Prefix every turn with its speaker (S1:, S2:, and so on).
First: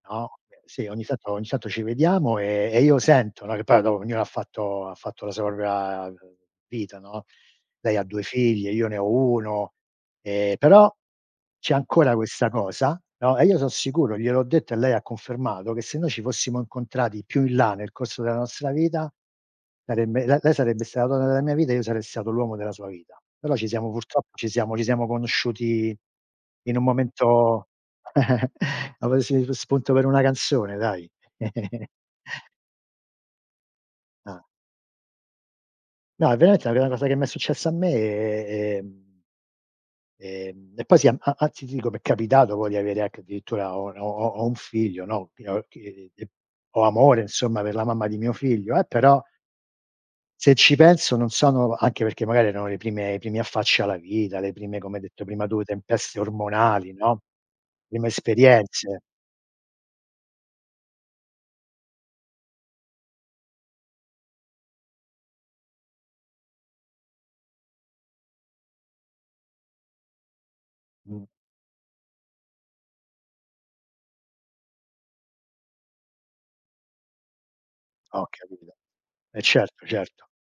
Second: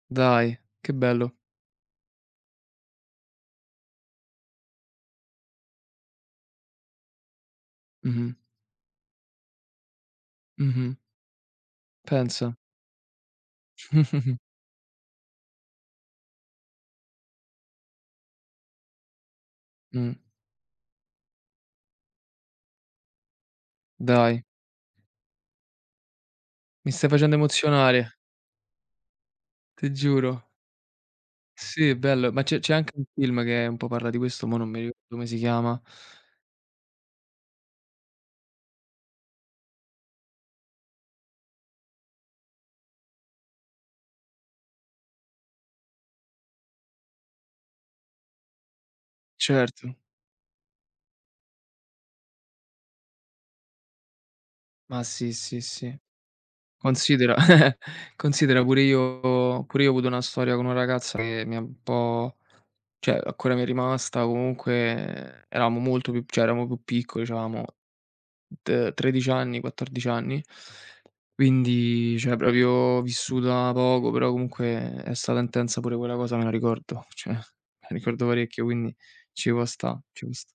S1: No,
S2: Dai,
S1: sì,
S2: che
S1: ogni tanto
S2: bello.
S1: ogni tanto ci vediamo, ehm, e io sento, no che poi dopo ognuno ha fatto ha fatto la sua propria vita, no, lei ha 2
S2: Mh-mh.
S1: figlie, io ne ho 1, ehm, però
S2: Mh-mh.
S1: c'è ancora questa
S2: Pensa.
S1: cosa, no, e io son sicuro, gliel'ho detto e lei ha confermato, che se noi ci fossimo incontrati più in là nel corso della nostra vita,
S2: Mh.
S1: sarebbe la lei sarebbe sta la donna della mia vita e io sarei stato l'uomo della sua vita. Però ci siamo purtroppo
S2: Dai.
S1: ci siamo ci siamo conosciuti in un
S2: Mi stai
S1: momento,
S2: facendo emozionare.
S1: ho presi s
S2: Ti
S1: spunto per una
S2: giuro.
S1: canzone, dai.
S2: Sì, bello, ma c'è c'è anche un film che un po' parla di
S1: Ah.
S2: questo, mò non mi ricordo come si chiama.
S1: No, veramente la prima cosa che mi è successa a me è ehm Ehm, e poi, sì, a anzi, ti dico, mi è capitato poi di avere anche addirittura ho n ho ho ho un figlio, no, [unintelligible] ho amore, insomma, per la mamma di mio figlio, eh, però
S2: Certo.
S1: se ci penso non sono anche perché magari erano le prime i primi affacci alla vita, le prime, come
S2: Ma
S1: hai detto
S2: sì,
S1: prima tu,
S2: sì, sì.
S1: tempeste ormonali, no,
S2: Considera
S1: prime
S2: considera pure
S1: esperienze.
S2: io pure io ho avuto una storia con una ragazza che mi è un po' cioè ancora mi è rimasta comunque, ehm, eravamo molto più cioè eravamo più piccoli, c'avevamo t 13 anni, 14 anni,
S1: Mh.
S2: quindi cioè proprio vissuta poco, però comunque è stata intensa pure quella cosa, me la ricordo, cioè me la ricordo
S1: Ho
S2: parecchio,
S1: capito.
S2: quindi
S1: Eh
S2: ci può
S1: certo,
S2: stà, ci
S1: certo.
S2: può st